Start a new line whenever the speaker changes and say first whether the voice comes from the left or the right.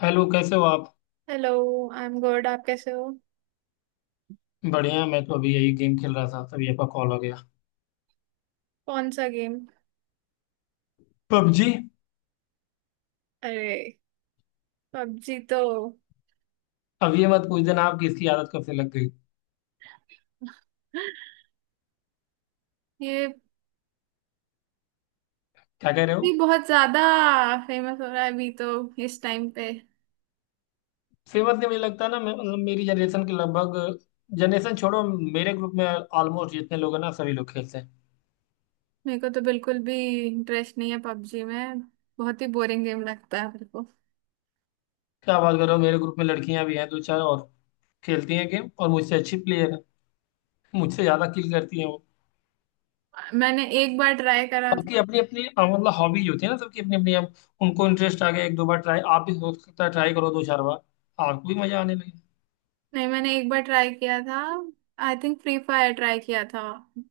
left: Hello, कैसे हो आप।
right: हेलो। आई एम गुड, आप कैसे हो।
left: बढ़िया, मैं तो अभी यही गेम खेल रहा था तभी आपका कॉल हो गया।
right: कौन सा गेम।
left: पबजी।
right: अरे पबजी तो
left: अब ये मत पूछ देना, आपकी इसकी आदत कब से लग गई।
right: ये
left: क्या कह रहे
right: भी
left: हो।
right: बहुत ज्यादा फेमस हो रहा है अभी तो, इस टाइम पे।
left: सेम बात नहीं, मुझे लगता है ना, मैं मतलब मेरी जनरेशन के लगभग, जनरेशन छोड़ो, मेरे ग्रुप में ऑलमोस्ट जितने लोग हैं ना, सभी लोग खेलते हैं।
right: मेरे को तो बिल्कुल भी इंटरेस्ट नहीं है पबजी में। बहुत ही बोरिंग गेम लगता है मेरे को।
left: क्या बात कर रहे हो, मेरे ग्रुप में लड़कियां भी हैं, दो चार, और खेलती हैं गेम, और मुझसे अच्छी प्लेयर है, मुझसे ज्यादा किल करती हैं वो।
right: मैंने एक बार ट्राई करा था।
left: बाकी अपनी अपनी मतलब हॉबीज होती है ना सबकी अपनी अपनी, अब उनको इंटरेस्ट आ गया, एक दो बार ट्राई, आप भी हो सकता है ट्राई करो दो चार बार आपको भी मजा आने लगे।
right: नहीं, मैंने एक बार ट्राई किया था। I think free fire try किया था।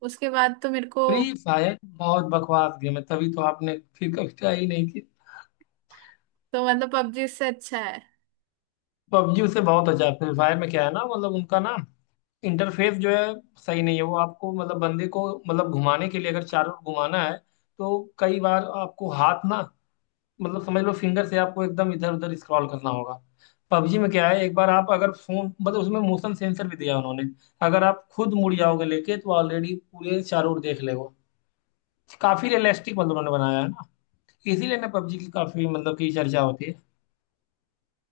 right: उसके बाद तो मेरे को,
left: फ्री फायर बहुत बकवास गेम है, तभी तो आपने फिर कभी ट्राई ही नहीं की।
right: तो मतलब पबजी इससे अच्छा है।
left: पबजी उसे बहुत अच्छा है, फ्री फायर में क्या है ना, मतलब उनका ना इंटरफेस जो है सही नहीं है, वो आपको मतलब बंदे को मतलब घुमाने के लिए अगर चारों ओर घुमाना है तो कई बार आपको हाथ ना, मतलब समझ लो फिंगर से आपको एकदम इधर उधर स्क्रॉल करना होगा। पबजी में क्या है, एक बार आप अगर फोन मतलब उसमें मोशन सेंसर भी दिया है उन्होंने, अगर आप खुद मुड़ जाओगे लेके तो ऑलरेडी पूरे चारों ओर देख लेगा। काफी रियलिस्टिक मतलब उन्होंने बनाया है ना, इसीलिए ना पबजी की काफी मतलब की चर्चा होती है।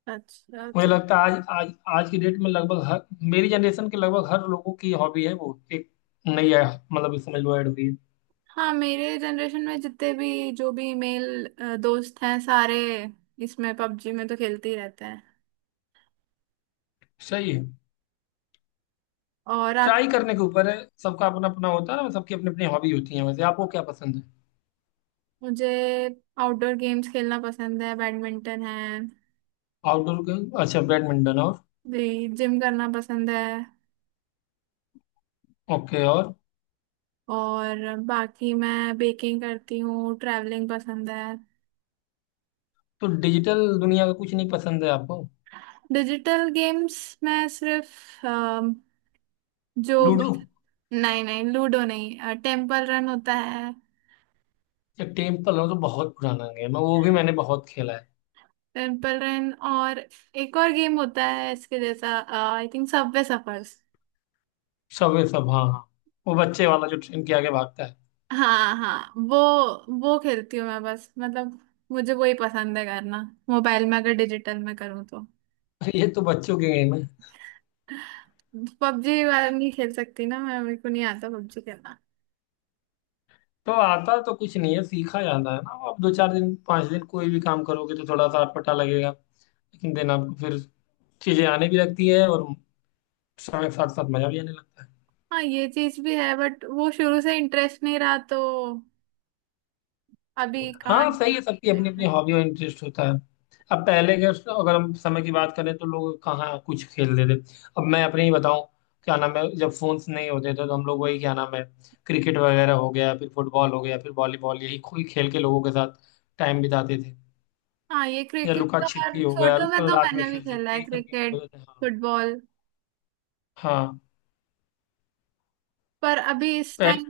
right: अच्छा
left: मुझे
right: तो
left: लगता है आज आज आज की डेट में लगभग हर, मेरी जनरेशन के लगभग हर लोगों की हॉबी है, वो एक नई है, मतलब समझ लो ऐड हुई है।
right: हाँ, मेरे जनरेशन में जितने भी जो भी मेल दोस्त हैं सारे इसमें पबजी में तो खेलते ही रहते हैं।
left: सही है।
right: और आप।
left: ट्राई करने के ऊपर है, सबका अपना अपना होता है ना, सबकी अपनी अपनी हॉबी होती है। वैसे आपको क्या पसंद है।
right: मुझे आउटडोर गेम्स खेलना पसंद है, बैडमिंटन है,
left: आउटडोर गेम, अच्छा, बैडमिंटन और?
right: जिम करना पसंद है।
left: ओके और?
right: और बाकी मैं बेकिंग करती हूँ, ट्रैवलिंग पसंद है।
left: तो डिजिटल दुनिया का कुछ नहीं पसंद है आपको।
right: डिजिटल गेम्स मैं सिर्फ जो,
left: लूडो?
right: नहीं नहीं लूडो नहीं, टेम्पल रन होता है।
left: या टेम्पल रन तो बहुत पुराना गेम है, वो भी मैंने बहुत खेला है।
right: टेम्पल रन और एक और गेम होता है इसके जैसा, I think subway surfers.
left: Subway सब, हाँ हाँ, वो बच्चे वाला जो ट्रेन के आगे भागता है।
right: हाँ हाँ, वो खेलती हूँ मैं बस, मतलब मुझे वही पसंद है करना। मोबाइल में अगर डिजिटल में करूँ तो।
left: ये तो बच्चों के गेम है।
right: पबजी वाला नहीं खेल सकती ना मैं, मेरे को नहीं आता पबजी खेलना।
left: तो आता तो कुछ नहीं है, सीखा जाता है ना, आप दो चार दिन पांच दिन कोई भी काम करोगे तो थोड़ा सा अटपटा लगेगा, लेकिन दिन आपको फिर चीजें आने भी लगती है, और समय के साथ साथ मजा भी आने लगता है।
right: हाँ ये चीज भी है, बट वो शुरू से इंटरेस्ट नहीं रहा तो अभी कहाँ
left: हाँ सही
right: interest
left: है, सबकी अपनी अपनी
right: रहेगा।
left: हॉबी और इंटरेस्ट होता है। अब पहले के, अगर हम समय की बात करें तो लोग कहाँ कुछ खेलते थे। अब मैं अपने ही बताऊं, क्या नाम है, जब फोन्स नहीं होते थे तो हम लोग वही क्या नाम है, क्रिकेट वगैरह हो गया, फिर फुटबॉल हो गया, फिर वॉलीबॉल, यही कोई खेल के लोगों के साथ टाइम बिताते थे,
right: हाँ, ये
left: या
right: क्रिकेट
left: लुका
right: तो मैं
left: छिपी हो गया,
right: छोटों में तो
left: रात में
right: मैंने भी
left: खेलते
right: खेला
left: थे,
right: है,
left: यही सब गेम
right: क्रिकेट,
left: होते थे। हाँ।
right: फुटबॉल।
left: हाँ,
right: पर अभी इस
left: पहले
right: टाइम।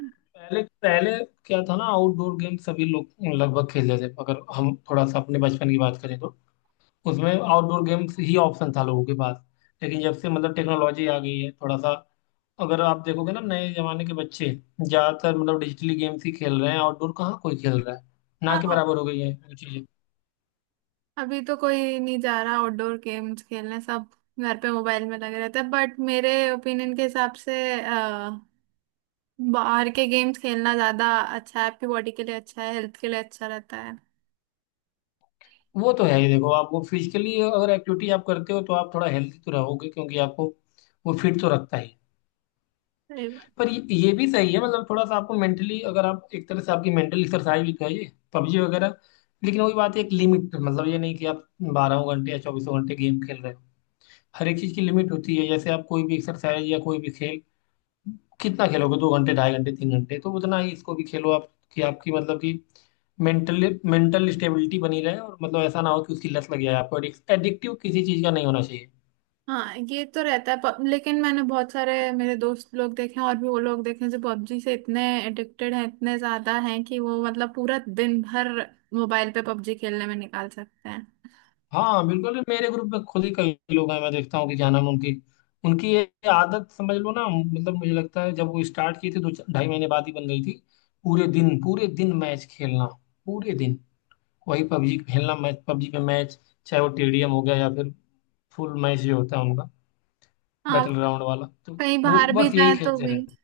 left: पहले पहले क्या था ना, आउटडोर गेम सभी लोग लगभग खेलते थे, अगर हम थोड़ा सा अपने बचपन की बात करें तो उसमें आउटडोर गेम्स ही ऑप्शन था लोगों के पास। लेकिन जब से मतलब टेक्नोलॉजी आ गई है थोड़ा सा, अगर आप देखोगे ना नए जमाने के बच्चे ज्यादातर मतलब डिजिटली गेम्स ही खेल रहे हैं, आउटडोर कहाँ कोई खेल रहा है, ना के
right: हाँ,
left: बराबर हो गई है वो चीजें।
right: अभी तो कोई नहीं जा रहा आउटडोर गेम्स खेलने, सब घर पे मोबाइल में लगे रहते हैं। बट मेरे ओपिनियन के हिसाब से अ, बाहर के गेम्स खेलना ज्यादा अच्छा है, आपकी बॉडी के लिए अच्छा है, हेल्थ के लिए अच्छा रहता है।
left: वो तो है ही, देखो आप वो फिजिकली अगर एक्टिविटी आप करते हो तो आप थोड़ा हेल्थी तो रहोगे, क्योंकि आपको वो फिट तो रखता ही।
right: सही
left: पर
right: बात।
left: ये भी सही है, मतलब थोड़ा सा आपको मेंटली, अगर आप एक तरह से आपकी मेंटल एक्सरसाइज भी करिए पबजी वगैरह, लेकिन वही बात है, एक लिमिट, मतलब ये नहीं कि आप 12 घंटे या चौबीसों घंटे गेम खेल रहे हो। हर एक चीज़ की लिमिट होती है, जैसे आप कोई भी एक्सरसाइज या कोई भी खेल कितना खेलोगे, दो घंटे ढाई घंटे तीन घंटे, तो उतना ही इसको भी खेलो आप, कि आपकी मतलब कि मेंटली मेंटल स्टेबिलिटी बनी रहे, और मतलब ऐसा ना हो कि उसकी लत लग जाए आपको, एडिक्टिव किसी चीज का नहीं होना चाहिए।
right: हाँ ये तो रहता है, लेकिन मैंने बहुत सारे मेरे दोस्त लोग देखे हैं, और भी वो लोग देखे हैं जो पबजी से इतने एडिक्टेड हैं, इतने ज्यादा हैं कि वो मतलब पूरा दिन भर मोबाइल पे पबजी खेलने में निकाल सकते हैं।
left: हाँ बिल्कुल, मेरे ग्रुप में खुद ही कई लोग हैं, मैं देखता हूँ कि क्या नाम है, उनकी उनकी ये आदत समझ लो ना, मतलब मुझे लगता है जब वो स्टार्ट की थी दो ढाई महीने बाद ही बन गई थी, पूरे दिन मैच खेलना, पूरे दिन वही पबजी खेलना, मैच पबजी पे मैच, चाहे वो टेडियम हो गया या फिर फुल मैच जो होता है उनका
right: हाँ,
left: बैटल ग्राउंड वाला तो
right: कहीं
left: वो
right: बाहर भी
left: बस
right: जाए
left: यही
right: तो
left: खेलते
right: भी।
left: रहते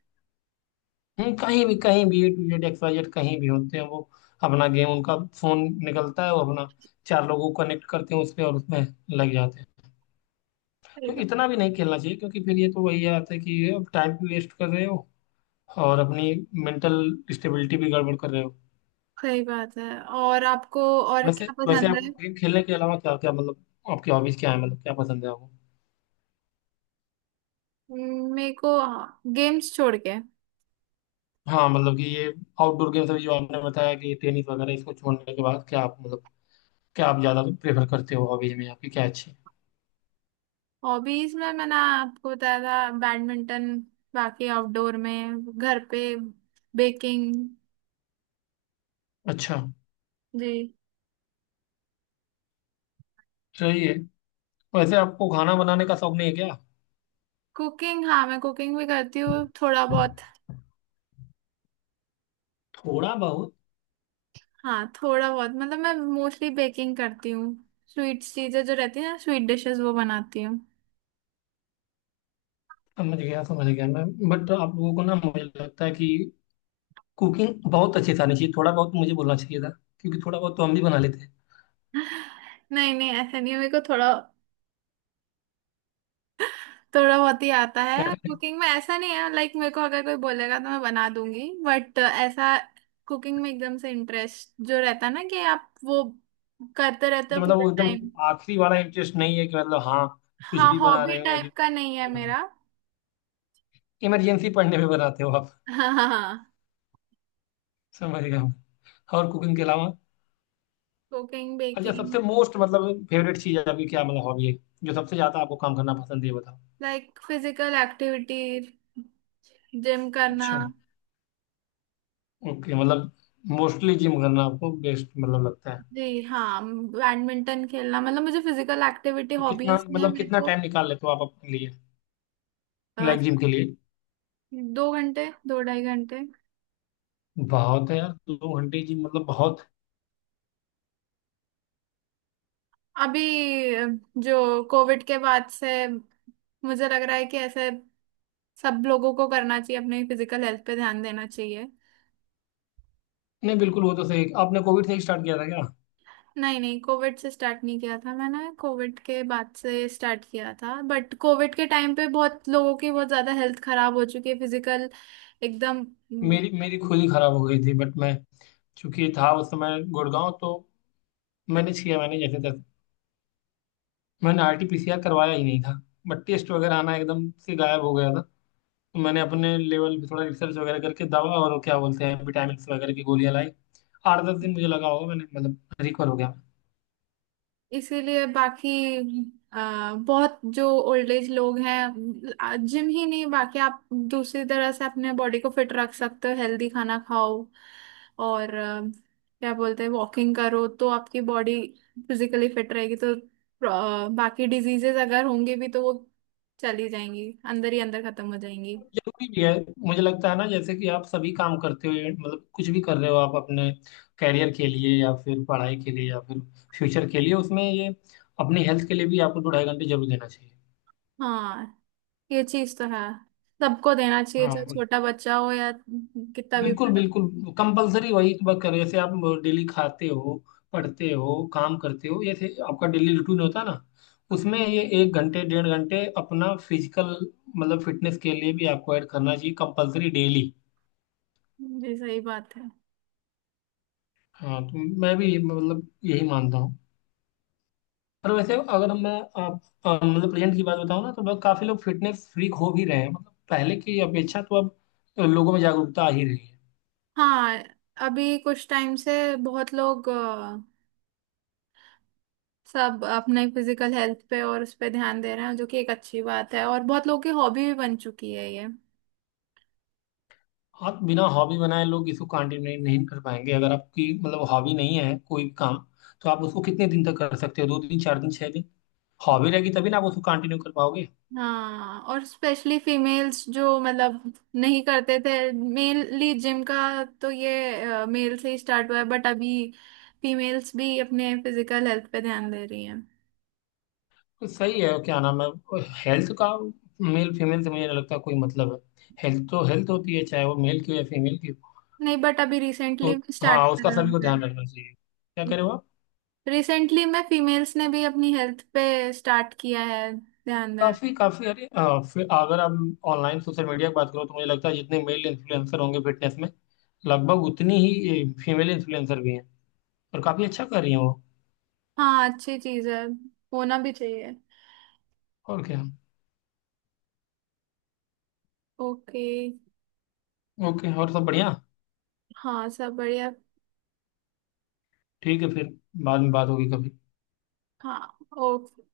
left: हैं। कहीं भी कहीं भी, A to Z, XYZ, कहीं भी होते हैं वो, अपना गेम उनका फोन निकलता है, वो अपना चार लोगों को कनेक्ट करते हैं उस पर और उसमें लग जाते हैं। तो इतना भी नहीं खेलना चाहिए क्योंकि फिर ये तो वही आता है कि अब टाइम भी वेस्ट कर रहे हो और अपनी मेंटल स्टेबिलिटी भी गड़बड़ कर रहे हो।
right: सही बात है। और आपको और
left: वैसे
right: क्या
left: वैसे
right: पसंद
left: आप
right: है।
left: गेम खेलने के अलावा क्या क्या, मतलब आपकी हॉबीज क्या है, मतलब क्या पसंद है आपको।
right: मेरे को गेम्स छोड़ के,
left: हाँ मतलब कि ये आउटडोर गेम्स अभी जो आपने बताया कि टेनिस वगैरह, इसको छोड़ने के बाद क्या आप मतलब क्या आप ज़्यादा प्रेफर करते हो, हॉबीज में आपकी क्या अच्छी।
right: हॉबीज में मैंने आपको बताया था बैडमिंटन, बाकी आउटडोर में, घर पे बेकिंग।
left: अच्छा,
right: जी।
left: सही है। वैसे आपको खाना बनाने का शौक नहीं है क्या।
right: कुकिंग, हाँ मैं कुकिंग भी करती हूँ थोड़ा बहुत।
left: थोड़ा बहुत।
right: हाँ थोड़ा बहुत, मतलब मैं मोस्टली बेकिंग करती हूँ। स्वीट चीजें जो रहती है ना, स्वीट डिशेस वो बनाती हूँ।
left: समझ गया मैं, बट आप लोगों को ना, मुझे लगता है कि कुकिंग बहुत अच्छी से आनी चाहिए, थोड़ा बहुत मुझे बोलना चाहिए था, क्योंकि थोड़ा बहुत तो हम भी बना लेते हैं।
right: नहीं नहीं, ऐसा नहीं है, मेरे को थोड़ा, थोड़ा बहुत ही आता
left: क्या
right: है
left: करें?
right: कुकिंग में, ऐसा नहीं है लाइक, मेरे को अगर कोई बोलेगा तो मैं बना दूंगी, बट ऐसा कुकिंग में एकदम से इंटरेस्ट जो रहता है ना कि आप वो करते रहते हो
left: अच्छा, मतलब
right: पूरे
left: वो एकदम
right: टाइम।
left: आखिरी वाला इंटरेस्ट नहीं है कि मतलब, हाँ, कुछ
right: हाँ,
left: भी बना
right: हॉबी
left: रहे हो या फिर
right: टाइप का नहीं है
left: बना,
right: मेरा।
left: इमरजेंसी पड़ने पे बनाते हो आप।
right: हाँ हाँ हाँ।
left: समझ गया मैं। और कुकिंग के अलावा,
right: कुकिंग
left: अच्छा
right: बेकिंग।
left: सबसे मोस्ट मतलब फेवरेट चीज आपकी क्या मतलब हॉबी है, जो सबसे ज्यादा आपको काम करना पसंद है, ये बताओ।
right: लाइक फिजिकल एक्टिविटी, जिम करना।
left: अच्छा, ओके, मतलब मोस्टली जिम करना आपको बेस्ट मतलब लगता है।
right: जी हाँ, बैडमिंटन खेलना, मतलब मुझे फिजिकल एक्टिविटी
left: तो कितना
right: हॉबीज में
left: मतलब
right: मेरे
left: कितना
right: को।
left: टाइम निकाल लेते हो आप अपने लिए,
right: अ,
left: लाइक जिम के लिए।
right: दो घंटे, दो ढाई घंटे।
left: बहुत है यार, दो घंटे जिम मतलब बहुत।
right: अभी जो कोविड के बाद से मुझे लग रहा है कि ऐसे सब लोगों को करना चाहिए, अपने फिजिकल हेल्थ पे ध्यान देना चाहिए।
left: नहीं बिल्कुल, वो तो सही, आपने कोविड से ही स्टार्ट किया था क्या।
right: नहीं नहीं, कोविड से स्टार्ट नहीं किया था मैंने, कोविड के बाद से स्टार्ट किया था। बट कोविड के टाइम पे बहुत लोगों की बहुत ज्यादा हेल्थ खराब हो चुकी है, फिजिकल एकदम।
left: मेरी मेरी खुद ही खराब हो गई थी, बट मैं चूंकि था उस समय गुड़गांव तो मैनेज किया मैंने जैसे तैसे, मैंने RTPCR करवाया ही नहीं था, बट टेस्ट वगैरह आना एकदम से गायब हो गया था, तो मैंने अपने लेवल पे थोड़ा रिसर्च वगैरह करके दवा और क्या बोलते हैं विटामिन वगैरह की गोलियां लाई, आठ दस दिन मुझे लगा होगा, मैंने मतलब रिकवर हो गया।
right: इसीलिए बाकी बहुत जो ओल्ड एज लोग हैं, जिम ही नहीं, बाकी आप दूसरी तरह से अपने बॉडी को फिट रख सकते हो। हेल्दी खाना खाओ और क्या बोलते हैं वॉकिंग करो तो आपकी बॉडी फिजिकली फिट रहेगी। तो बाकी डिजीजेस अगर होंगे भी तो वो चली जाएंगी, अंदर ही अंदर खत्म हो जाएंगी।
left: जरूरी भी है, मुझे लगता है ना, जैसे कि आप सभी काम करते हो, मतलब कुछ भी कर रहे हो आप अपने कैरियर के लिए, या फिर पढ़ाई के लिए, या फिर फ्यूचर के लिए, उसमें ये अपनी हेल्थ के लिए भी आपको दो ढाई घंटे जरूर देना चाहिए।
right: हाँ ये चीज तो है, सबको देना चाहिए, चाहे
left: हाँ
right: छोटा बच्चा हो या कितना भी
left: बिल्कुल
right: बड़ा।
left: बिल्कुल कंपलसरी, वही वर्क करो जैसे आप डेली खाते हो, पढ़ते हो, काम करते हो, जैसे आपका डेली रूटीन होता है ना, उसमें ये एक घंटे डेढ़ घंटे अपना फिजिकल मतलब फिटनेस के लिए भी आपको ऐड करना चाहिए कंपलसरी डेली।
right: जी सही बात है।
left: हाँ तो मैं भी मतलब यही मानता हूँ, पर वैसे अगर मैं आप मतलब प्रेजेंट की बात बताऊँ ना, तो बहुत काफी लोग फिटनेस फ्रीक हो भी रहे हैं, मतलब पहले की अपेक्षा तो अब लोगों में जागरूकता आ ही रही है।
right: हाँ, अभी कुछ टाइम से बहुत लोग सब अपने फिजिकल हेल्थ पे और उस पे ध्यान दे रहे हैं, जो कि एक अच्छी बात है, और बहुत लोगों की हॉबी भी बन चुकी है ये।
left: आप बिना हॉबी बनाए लोग इसको कंटिन्यू नहीं, नहीं कर पाएंगे, अगर आपकी मतलब हॉबी नहीं है कोई भी काम तो आप उसको कितने दिन तक कर सकते हो, दो दिन चार दिन छह दिन, हॉबी रहेगी तभी ना आप उसको कंटिन्यू कर पाओगे।
right: हाँ, और स्पेशली फीमेल्स जो मतलब नहीं करते थे मेनली जिम का, तो ये मेल से ही स्टार्ट हुआ है, बट अभी फीमेल्स भी अपने फिजिकल हेल्थ पे ध्यान दे रही हैं।
left: तो सही है, क्या नाम है, हेल्थ का मेल फीमेल से मुझे नहीं लगता कोई मतलब है, हेल्थ तो हेल्थ होती है चाहे वो मेल की हो या फीमेल की हो।
right: नहीं, बट अभी
left: तो
right: रिसेंटली स्टार्ट
left: हाँ, उसका
right: करा
left: सभी को ध्यान रखना चाहिए, क्या
right: है।
left: करें वो।
right: रिसेंटली मैं फीमेल्स ने भी अपनी हेल्थ पे स्टार्ट किया है ध्यान देना।
left: काफी काफी, अरे फिर अगर आप ऑनलाइन सोशल मीडिया की बात करो तो मुझे लगता है जितने मेल इन्फ्लुएंसर होंगे फिटनेस में लगभग उतनी ही फीमेल इन्फ्लुएंसर भी हैं, और काफी अच्छा कर रही हैं वो।
right: हाँ अच्छी चीज है, होना भी चाहिए।
left: और क्या,
right: ओके।
left: ओके और, सब बढ़िया।
right: हाँ सब बढ़िया।
left: ठीक है फिर, बाद में बात होगी कभी।
right: हाँ ओके।